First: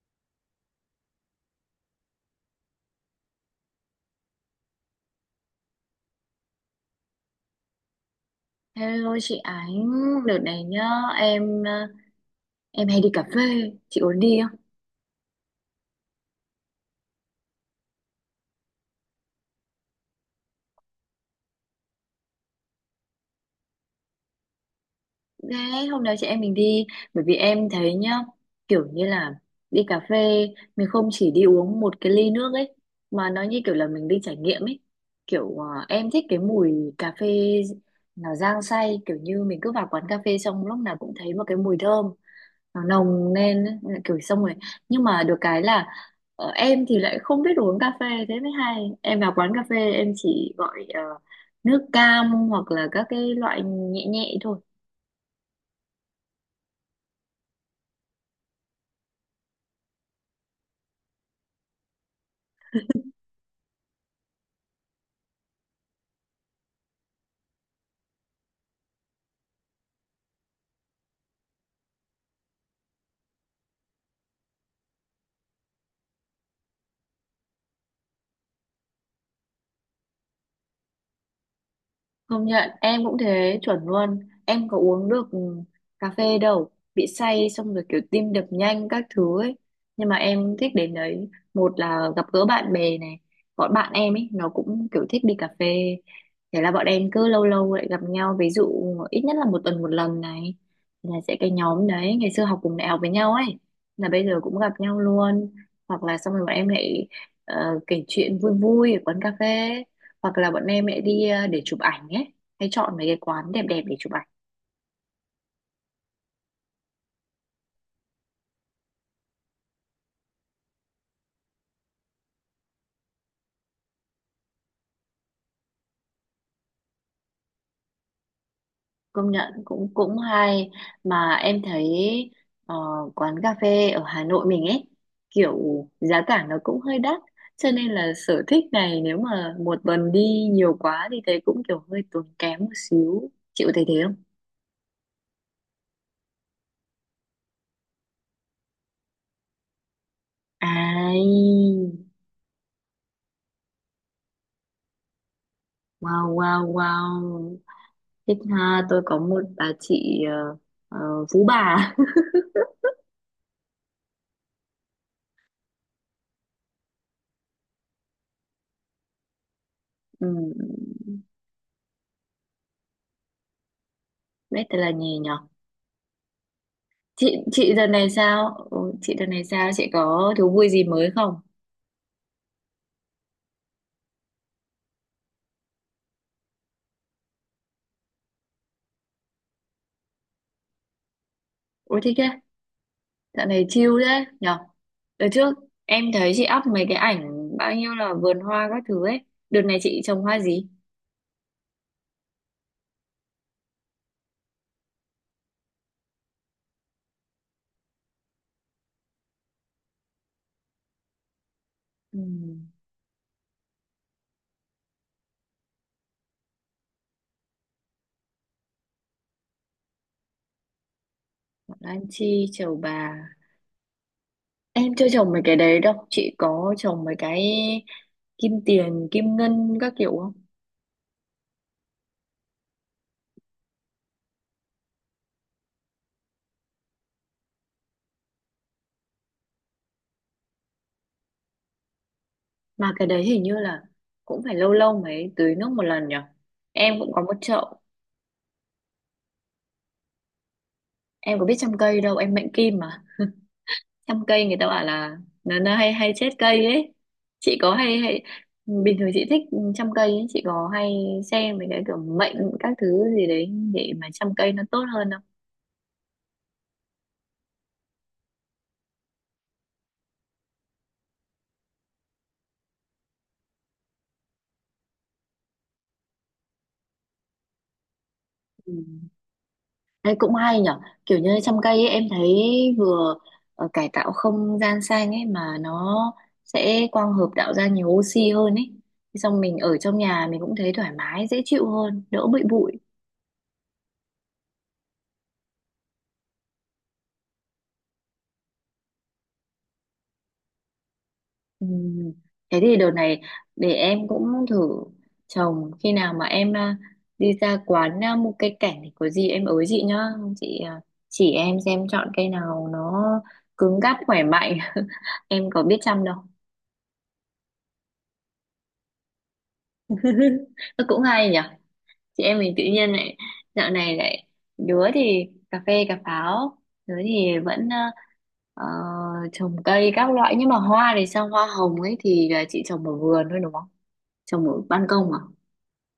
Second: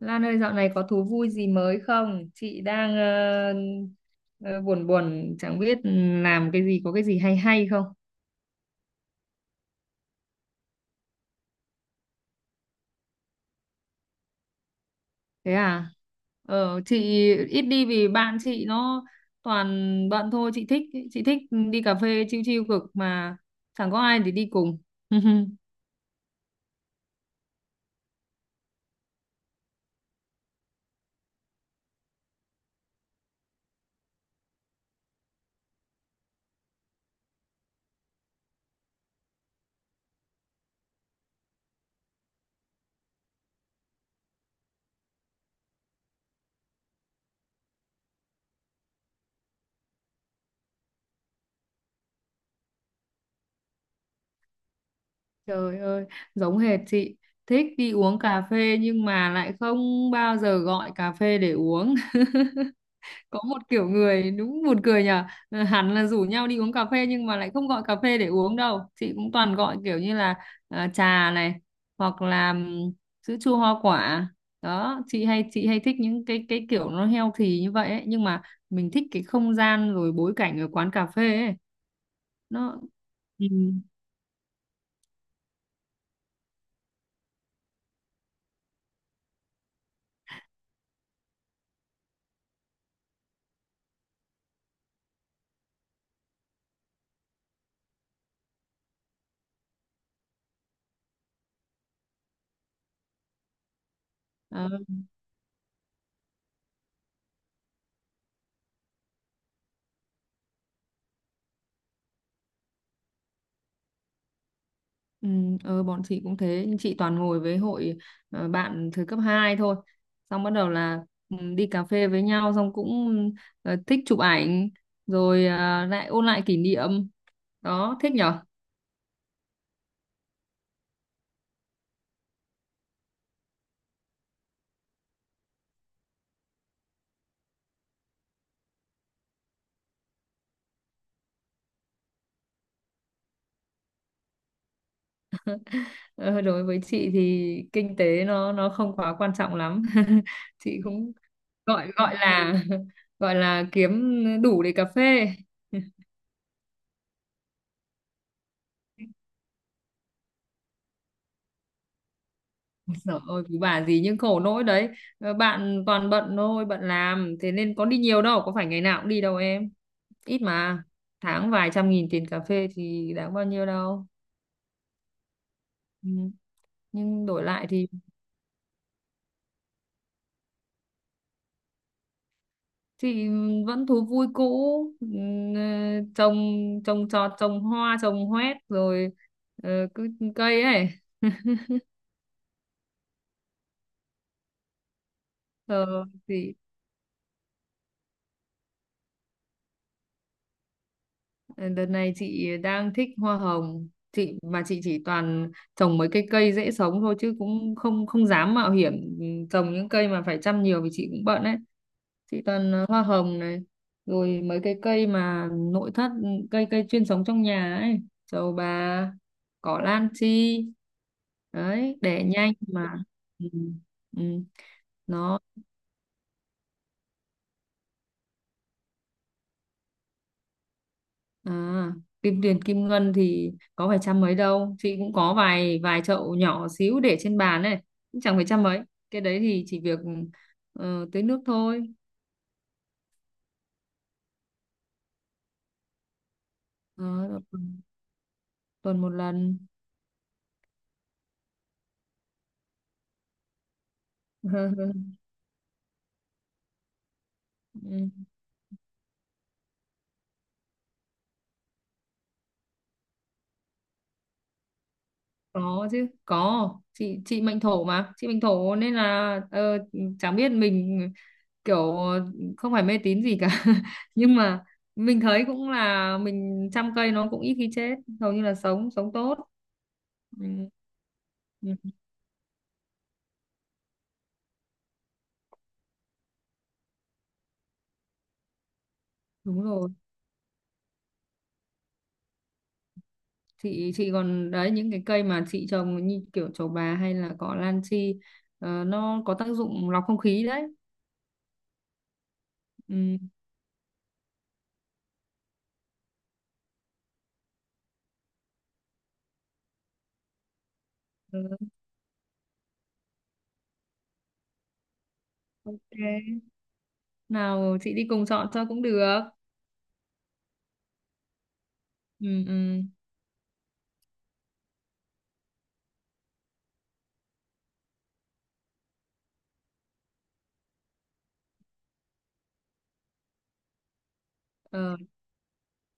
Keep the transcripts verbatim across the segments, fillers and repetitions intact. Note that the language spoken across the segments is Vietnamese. Lan ơi, dạo này có thú vui gì mới không? Chị đang ờ, ờ, buồn buồn, chẳng biết làm cái gì, có cái gì hay hay không? Hello chị Ánh, đợt này nhá, em ờ, em hay đi cà phê, chị muốn đi không? Thế à? Ờ, chị ít đi vì bạn chị nó toàn bận thôi, chị thích chị thích đi cà phê chill chill cực mà chẳng có ai để đi cùng. Đấy, hôm nào chị em mình đi, bởi vì em thấy nhá, kiểu như là đi cà phê mình không chỉ đi uống một cái ly nước ấy, mà nó như kiểu là mình đi trải nghiệm ấy. Kiểu ờ, em thích cái mùi cà phê nó rang say, kiểu như mình cứ vào quán cà phê xong lúc nào cũng thấy một cái mùi thơm, nó nồng lên ấy, nên là kiểu xong rồi. Nhưng mà được cái là ờ, em thì lại không biết đồ uống cà phê thế mới hay, em vào quán cà phê em chỉ gọi ờ, nước cam hoặc là các cái loại nhẹ nhẹ thôi. Trời ơi, giống hệt chị, thích đi uống cà phê nhưng mà lại không bao giờ gọi cà phê để uống. Có một kiểu người đúng buồn cười nhở. Ờ, hẳn là rủ nhau đi uống cà phê nhưng mà lại không gọi cà phê để uống đâu, chị cũng toàn gọi kiểu như là ờ, trà này, hoặc là ừm, sữa chua hoa quả đó. Chị hay chị hay thích những cái cái kiểu nó healthy như vậy ấy. Nhưng mà mình thích cái không gian rồi bối cảnh ở quán cà phê ấy. Công nhận Nó. em cũng thế, chuẩn luôn, em có uống được ừ, cà phê đâu, bị say xong rồi kiểu tim đập nhanh các thứ ấy. Nhưng mà em thích đến đấy, một là gặp gỡ bạn bè này, bọn bạn em ấy nó cũng kiểu thích đi cà phê, thế là bọn em cứ lâu lâu lại gặp nhau, ví dụ ít nhất là một tuần một lần này, là sẽ cái nhóm đấy ngày xưa học cùng đại học với nhau ấy, là bây giờ cũng gặp Ừ. nhau luôn. Hoặc là xong rồi bọn em lại ờ, kể chuyện vui vui ở quán cà phê, hoặc là bọn em lại đi ờ, để chụp ảnh ấy, hay chọn mấy cái quán đẹp đẹp để chụp ảnh. Ừ, ờ bọn chị cũng thế, nhưng chị toàn ngồi với hội ờ, bạn thời cấp hai thôi, xong bắt đầu là ừ, đi cà phê với nhau, xong cũng ờ, thích chụp ảnh, rồi ờ, lại ôn lại kỷ niệm. Đó thích nhở. Công nhận cũng cũng hay. Mà em thấy ờ, quán cà phê ở Hà Nội mình ấy kiểu giá cả nó cũng hơi đắt, cho nên là sở thích này nếu mà một tuần đi nhiều quá thì thấy cũng kiểu hơi tốn kém một xíu, chịu thấy thế không? Ờ, đối với chị thì kinh tế nó nó không quá quan trọng lắm. Chị cũng Ai, gọi gọi là gọi là kiếm đủ để cà phê. wow wow wow, thích ha, tôi có một bà chị ờ, ờ, phú bà. Trời ơi cứ bà gì, nhưng khổ nỗi đấy. Ờ, bạn toàn bận thôi, bận làm, thế nên có đi nhiều đâu, có phải ngày nào cũng đi đâu em, Ừ, ít mà, tháng vài trăm nghìn tiền cà phê thì đáng bao nhiêu đâu. biết tên là gì nhỉ. Ừ. Nhưng chị đổi lại chị đợt thì này sao? Ủa, chị đợt này sao, chị có thú vui gì mới không? thì vẫn thú vui cũ. Ừ, ờ, trồng trồng trọt, trồng hoa trồng hoét, rồi ờ, cứ cây ấy. Ôi thích thế, dạo này chill đấy nhở. Đợt trước em ờ, thấy chị thì up mấy cái ảnh bao nhiêu là vườn hoa các thứ ấy, đợt này chị trồng hoa gì? ờ, đợt này chị đang thích hoa hồng. Chị mà chị chỉ toàn trồng mấy cái cây dễ sống thôi, chứ cũng không không dám mạo hiểm. Ừ, trồng những cây mà phải chăm nhiều vì chị cũng bận ấy. Chị Ừm, toàn ờ, hoa hồng này, rồi mấy cái cây mà nội thất, ừ, cây cây chuyên sống trong nhà ấy. Trầu bà, cỏ lan chi, Ngọc đấy Lan đẻ Chi, nhanh trầu mà. bà. Ừ. Ừ. Em chưa trồng Nó. mấy cái đấy đâu, chị có trồng mấy cái kim tiền kim ngân các kiểu không? À, kim tiền kim ngân thì có phải trăm mấy đâu, chị cũng có vài vài chậu nhỏ xíu để trên bàn này, cũng chẳng phải trăm mấy, cái đấy thì chỉ việc ờ, tưới nước thôi. Mà cái đấy hình như là cũng phải lâu lâu mới tưới nước một lần nhở, em cũng có một Ờ, chậu. tuần một lần. Em có biết chăm cây đâu, em mệnh kim, chăm cây người ta bảo là nó, nó hay hay chết cây ấy. Chị có hay hay Ừ. bình thường chị thích chăm cây ấy, chị có hay xem mấy cái kiểu mệnh các thứ gì đấy để mà chăm cây nó tốt hơn không? Có chứ, có, chị chị mệnh thổ mà, chị mệnh thổ nên là ờ, chẳng biết mình kiểu không phải mê tín gì cả, nhưng mà mình thấy cũng là mình chăm cây nó cũng ít khi chết, hầu như là Ừ. sống sống tốt. Đấy cũng hay Ừ, nhở, kiểu như chăm cây ừ, ấy em thấy vừa ờ, cải tạo không gian xanh ấy, mà nó sẽ quang hợp tạo ra nhiều oxy hơn ấy. Thế xong mình đúng ở rồi, trong nhà mình cũng thấy thoải mái dễ chịu hơn, đỡ bụi bụi. chị chị còn đấy những cái cây mà chị trồng như kiểu trầu bà hay là cỏ lan chi, ờ, nó có tác dụng lọc không khí đấy. Ừ. Thế thì đợt Ừ, này để em cũng thử trồng, khi nào mà em à, đi ra quán à, mua cây cảnh thì có gì em ới chị nhá, chị à, chỉ em ừ, xem chọn cây nào nó cứng cáp khỏe mạnh. Em có biết chăm đâu. ok. Nào chị đi cùng chọn cho cũng được. Nó cũng hay nhỉ, chị em Ừ, mình tự ừ. nhiên lại dạo này lại, đứa thì cà phê cà pháo, đứa thì vẫn à, ờ, trồng cây các loại. Nhưng mà hoa thì sao, hoa hồng ấy thì là chị trồng ở vườn thôi đúng không, trồng ở ban Ờ. công à?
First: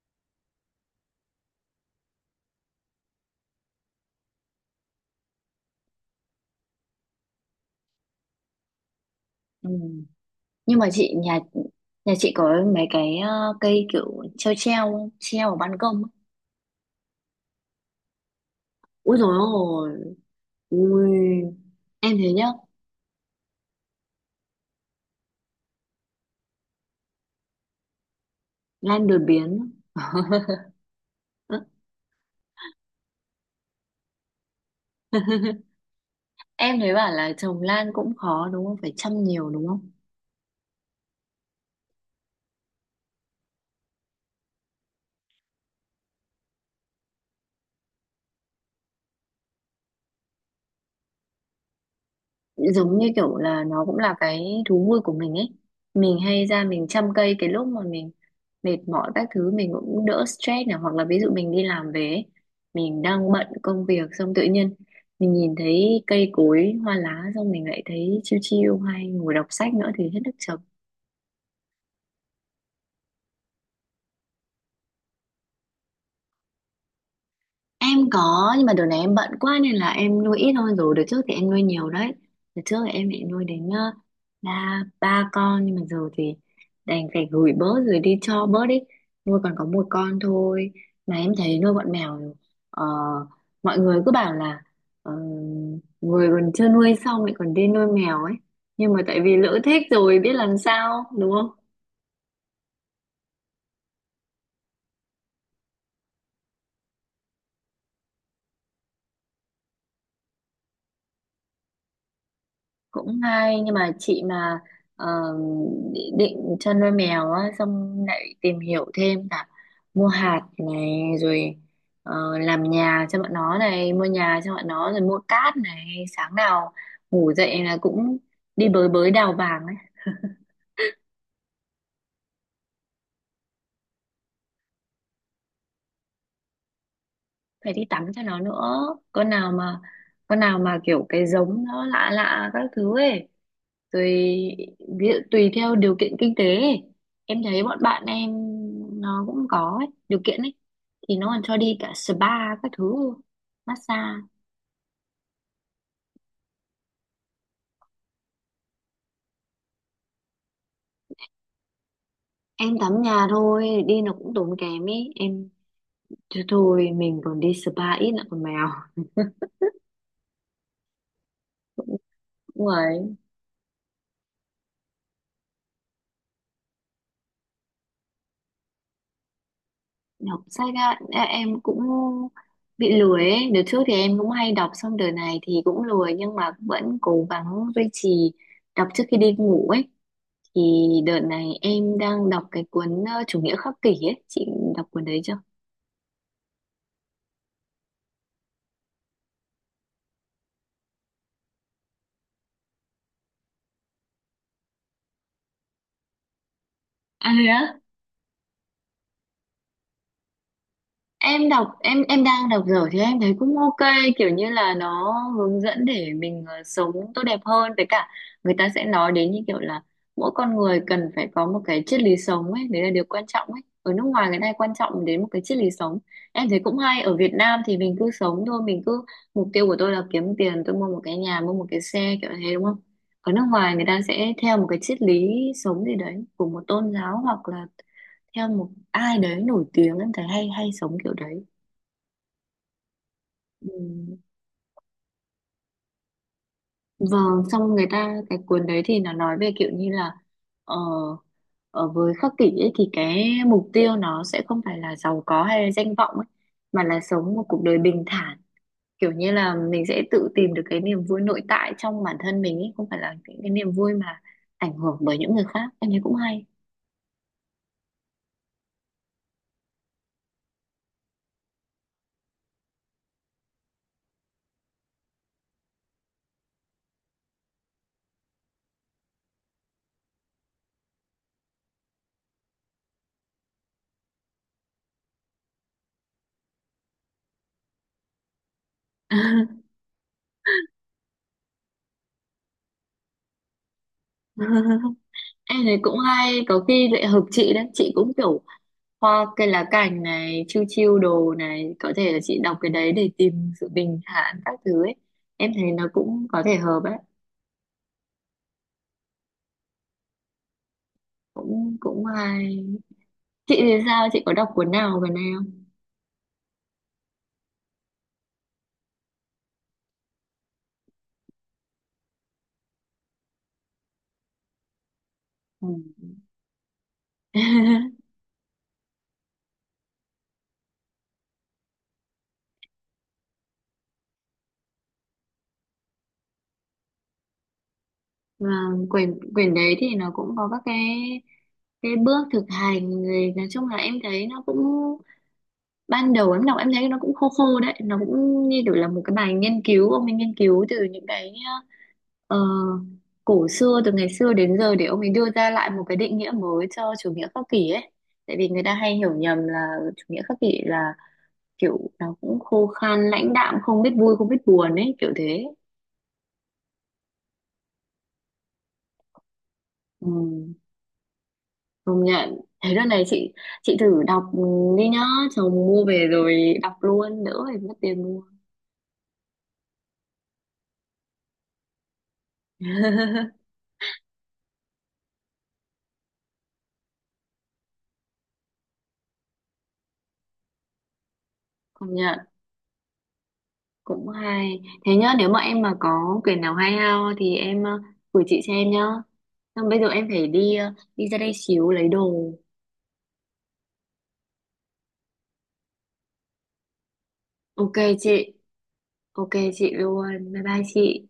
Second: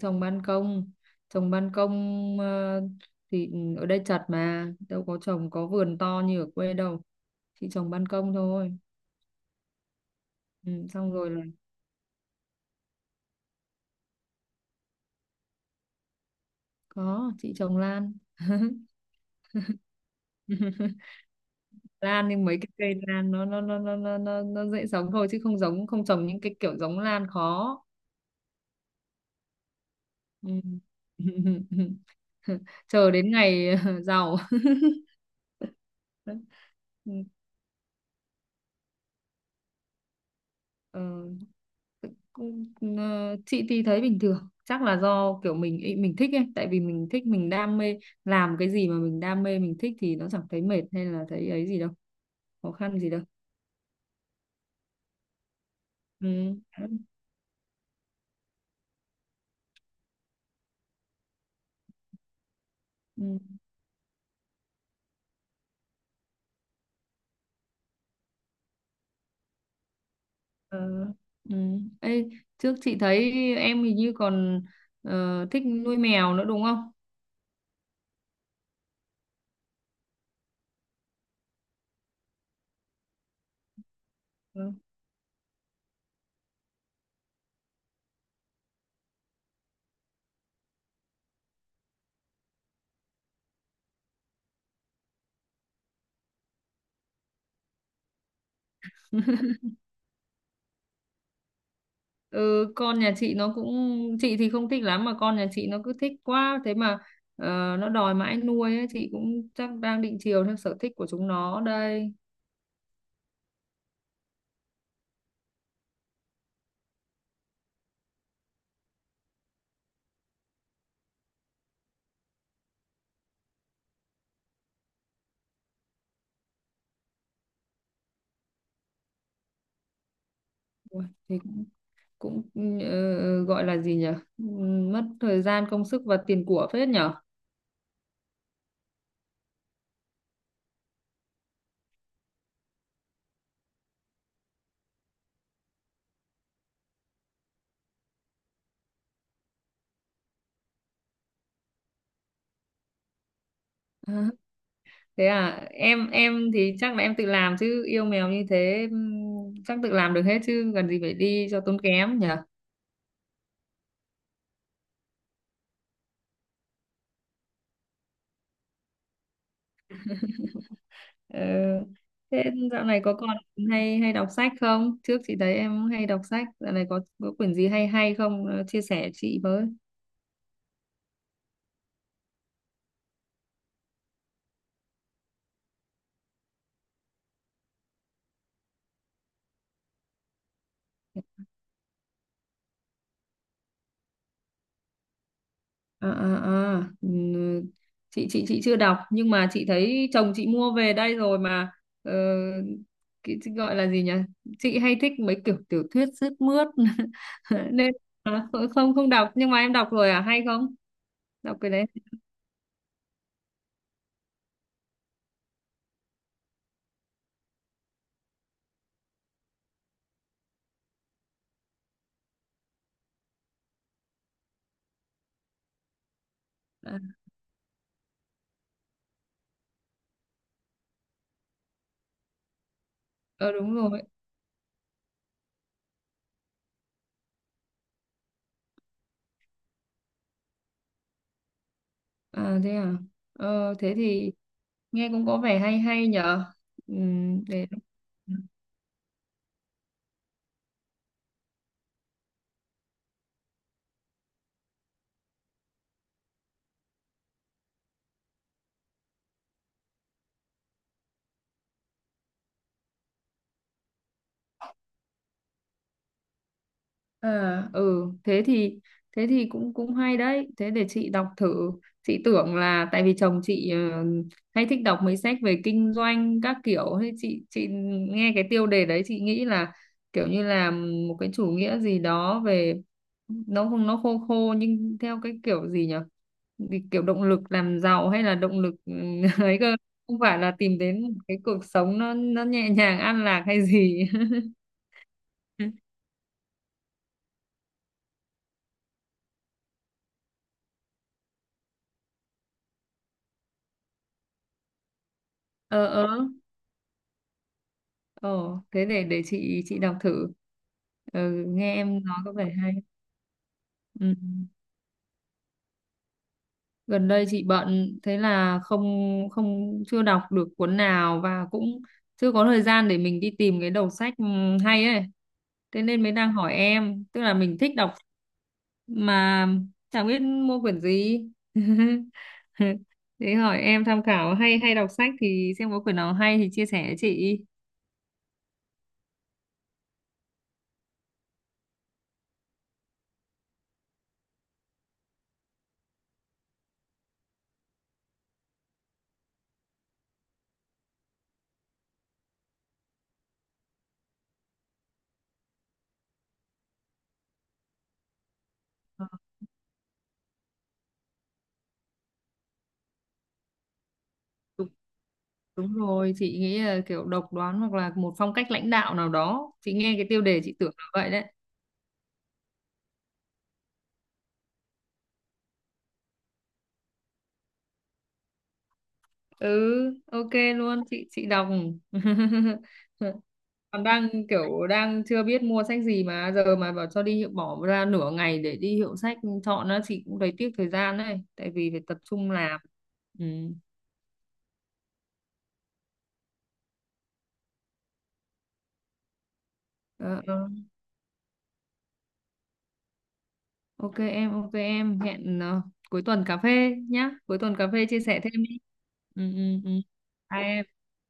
Trồng ban công, trồng ban công ờ, thì ở đây chật mà đâu có trồng, có vườn to như ở quê đâu, chị trồng ban công thôi. Ừ. Ừ, Nhưng mà xong chị rồi nhà là nhà chị có mấy cái ờ, cây kiểu treo treo, treo ở ban công ấy. có chị trồng lan. Ui dồi ôi, ui. Em Lan, thấy nhưng nhá, mấy cái cây lan nó nó nó nó nó nó, nó dễ sống thôi, chứ không giống, không trồng những cái kiểu giống lan khó. lan đột biến. Ừ. Ơ, Chờ đến ngày giàu. em thấy bảo Ừ. là trồng lan cũng khó đúng không, phải chăm nhiều đúng không? Ờ. Ờ, chị thì thấy bình thường, chắc là do kiểu mình ý- mình thích ấy, tại vì mình thích mình đam mê, làm cái gì mà mình đam mê mình thích thì nó chẳng thấy mệt hay là thấy ấy gì đâu, khó Giống khăn như gì đâu. kiểu là nó cũng là cái thú vui của mình ấy, mình hay Ừ. ra mình chăm cây, cái lúc mà mình mệt mỏi các thứ mình cũng đỡ stress này, hoặc là ví dụ mình đi làm về ấy, mình Ừ. đang bận công việc xong tự nhiên mình nhìn thấy cây cối hoa lá, xong mình lại thấy chill chill, hay ngồi đọc sách nữa thì hết nước chấm. Ờ. Ừ. Ê, trước chị thấy em hình như còn ờ, thích nuôi mèo nữa đúng không? Em có, nhưng mà đợt này em bận quá nên là em nuôi ít thôi, rồi đợt trước thì em nuôi nhiều đấy. Đợt trước thì em lại nuôi đến ờ, Ừ. ba ba con, nhưng mà giờ thì đành phải gửi bớt rồi, đi cho bớt đi, nuôi còn có một con thôi. Mà em thấy nuôi bọn mèo ờ, mọi người cứ bảo là ờ, người còn chưa nuôi xong lại còn đi nuôi mèo ấy, nhưng mà tại vì lỡ thích rồi biết làm sao đúng không. Ừ, con nhà chị nó cũng, chị thì không thích lắm mà con nhà chị nó cứ thích quá, thế mà ờ, nó đòi mãi nuôi ấy. Chị cũng chắc đang định chiều theo sở thích của chúng nó đây. Cũng hay, nhưng mà chị mà ờ, định định cho nuôi mèo á, xong lại tìm hiểu thêm, cả mua hạt này, rồi ờ, làm nhà cho bọn nó này, mua nhà cho bọn nó, rồi mua cát này, sáng nào ngủ dậy là cũng đi bới bới đào vàng ấy, Ủa, thì cũng, cũng ờ, gọi là gì nhỉ? Ừm, Mất thời gian, công sức và tiền của phết nhỉ? À, phải đi tắm cho nó nữa. Con nào mà con nào mà kiểu cái giống nó lạ lạ các thứ ấy, tùy, ví dụ tùy theo điều kiện kinh tế ấy. Em thấy bọn bạn em nó cũng có ấy điều kiện ấy, thì nó còn cho đi cả spa các thứ, massage. thế à, em em thì chắc là em tự làm, chứ yêu mèo như thế ừm, chắc tự làm được hết, chứ cần gì phải đi cho tốn kém nhỉ? Em tắm nhà thôi đi nó cũng tốn kém ấy em, thôi thôi mình còn đi spa ít lại còn mèo. Ờ, thế Đúng dạo này rồi. có còn hay hay đọc sách không? Trước chị thấy em hay đọc sách, dạo này có có quyển gì hay hay không? Ờ, chia sẻ chị với. Đọc sách á, ê, em cũng bị lười ấy, đợt trước thì em cũng hay đọc, xong đợt này thì cũng lười nhưng mà vẫn cố gắng duy trì đọc trước khi đi ngủ ấy. Thì đợt này em đang đọc cái cuốn ờ, Chủ nghĩa khắc kỷ ấy, chị đọc cuốn đấy chưa? Ờ, ờ, ờ. Ừ, chị chị chị chưa đọc, nhưng mà chị thấy chồng chị mua về đây rồi mà, ờ, cái cái gọi là gì nhỉ, chị hay thích mấy kiểu tiểu thuyết sướt mướt. À thế á? Nên à, không không đọc, nhưng mà em đọc rồi à, hay không? Em Đọc đọc, cái đấy em em đang đọc dở thì em thấy cũng ok, kiểu như là nó hướng dẫn để mình ờ, sống tốt đẹp hơn. Với cả người ta sẽ nói đến như kiểu là mỗi con người cần phải có một cái triết lý sống ấy, đấy là điều quan trọng ấy, ở nước ngoài người ta hay quan trọng đến một cái triết lý sống. Em thấy cũng à? hay, ở Việt Nam thì mình cứ sống thôi, mình cứ mục tiêu của tôi là kiếm tiền, tôi mua một cái nhà mua một cái xe kiểu thế đúng không. Ở nước Ờ, đúng ngoài người ta rồi. sẽ theo một cái triết lý sống gì đấy của một tôn giáo hoặc là theo một ai đấy nổi tiếng, em thấy hay, hay sống kiểu đấy. À thế à? Ờ thế Ừ. thì nghe cũng có vẻ hay hay nhở. Ừ, Vâng, để. xong người ta cái cuốn đấy thì nó nói về kiểu như là ờ, ở với khắc kỷ ấy thì cái mục tiêu nó sẽ không phải là giàu có hay là danh vọng ấy, mà là sống một cuộc đời bình thản, kiểu như là mình sẽ tự tìm được cái niềm vui nội tại trong bản thân mình ấy, không phải là những cái niềm vui mà ảnh hưởng bởi những người khác. Em thấy cũng hay. À, ừ thế thì, thế thì cũng cũng hay đấy, thế để chị đọc thử. Chị tưởng là tại vì chồng chị ờ, hay thích đọc mấy sách về kinh doanh các kiểu, thế chị chị nghe cái tiêu đề đấy chị nghĩ là kiểu như là một cái chủ nghĩa gì đó về. Nó không, nó khô khô, nhưng theo cái kiểu gì nhỉ? Vì kiểu động lực làm giàu hay là động lực ừ, ấy cơ, không phải là tìm đến một cái cuộc sống nó nó nhẹ nhàng an lạc hay gì. Em thấy cũng hay, có khi lại hợp chị đấy, chị cũng kiểu hoa cây lá cành này, chiêu chiêu đồ này, có thể là chị đọc cái đấy để tìm sự bình thản các thứ ấy, em thấy Ờ, nó cũng ờ. có thể hợp ấy. Ồ, thế để để chị chị đọc thử. Ừ, nghe Cũng cũng em nói có vẻ hay. hay. Chị thì sao, Ừ. chị có đọc cuốn nào gần đây Gần đây chị bận, thế là không không chưa đọc được cuốn nào, và cũng chưa có thời gian để mình đi tìm cái đầu sách ừ, hay ấy. Thế không? nên mới đang hỏi em, tức là Ừ. mình thích đọc mà chẳng biết mua quyển gì. Thế hỏi em tham khảo, hay hay đọc sách thì xem có quyển nào hay thì chia sẻ với chị. Và quyển quyển đấy thì nó cũng có các cái cái bước thực hành, rồi nói chung là em thấy nó cũng ban đầu em đọc em thấy nó cũng khô khô đấy, nó cũng như kiểu là một cái bài nghiên cứu. Ông ấy nghiên cứu từ những cái ờ, cổ xưa từ ngày xưa đến giờ để ông ấy đưa ra lại một cái định nghĩa mới cho chủ nghĩa khắc kỷ ấy, tại vì người ta hay hiểu nhầm là chủ nghĩa khắc kỷ là kiểu nó cũng khô khan lãnh đạm, không biết vui không biết buồn ấy kiểu thế. Đúng rồi, chị nghĩ là kiểu độc đoán hoặc là một phong cách lãnh đạo nào đó. Chị nghe cái Ừ, tiêu đề chị tưởng là vậy đấy. công nhận thế, đợt này chị chị thử đọc đi nhá, chồng mua về rồi đọc luôn đỡ phải mất tiền mua. Ừ, ok luôn, chị chị đọc. Còn đang kiểu đang chưa biết mua sách gì, mà giờ mà bảo cho đi hiệu, bỏ ra nửa ngày để đi hiệu sách chọn á, chị cũng thấy tiếc thời gian đấy, tại vì phải Công tập nhận trung làm. Ừ. cũng hay. Thế nhá, nếu mà em mà có quyển nào hay ho thì em ờ, gửi chị xem nhá. Xong bây giờ em Ờ, phải ờ. đi ờ, đi ra đây xíu lấy đồ. Ok em, ok em, hẹn ờ, cuối tuần cà phê nhá. Cuối tuần cà Ok phê chia sẻ thêm chị, đi. Ừ, ok ừ, ừ. chị luôn. Bye Bye bye em. chị.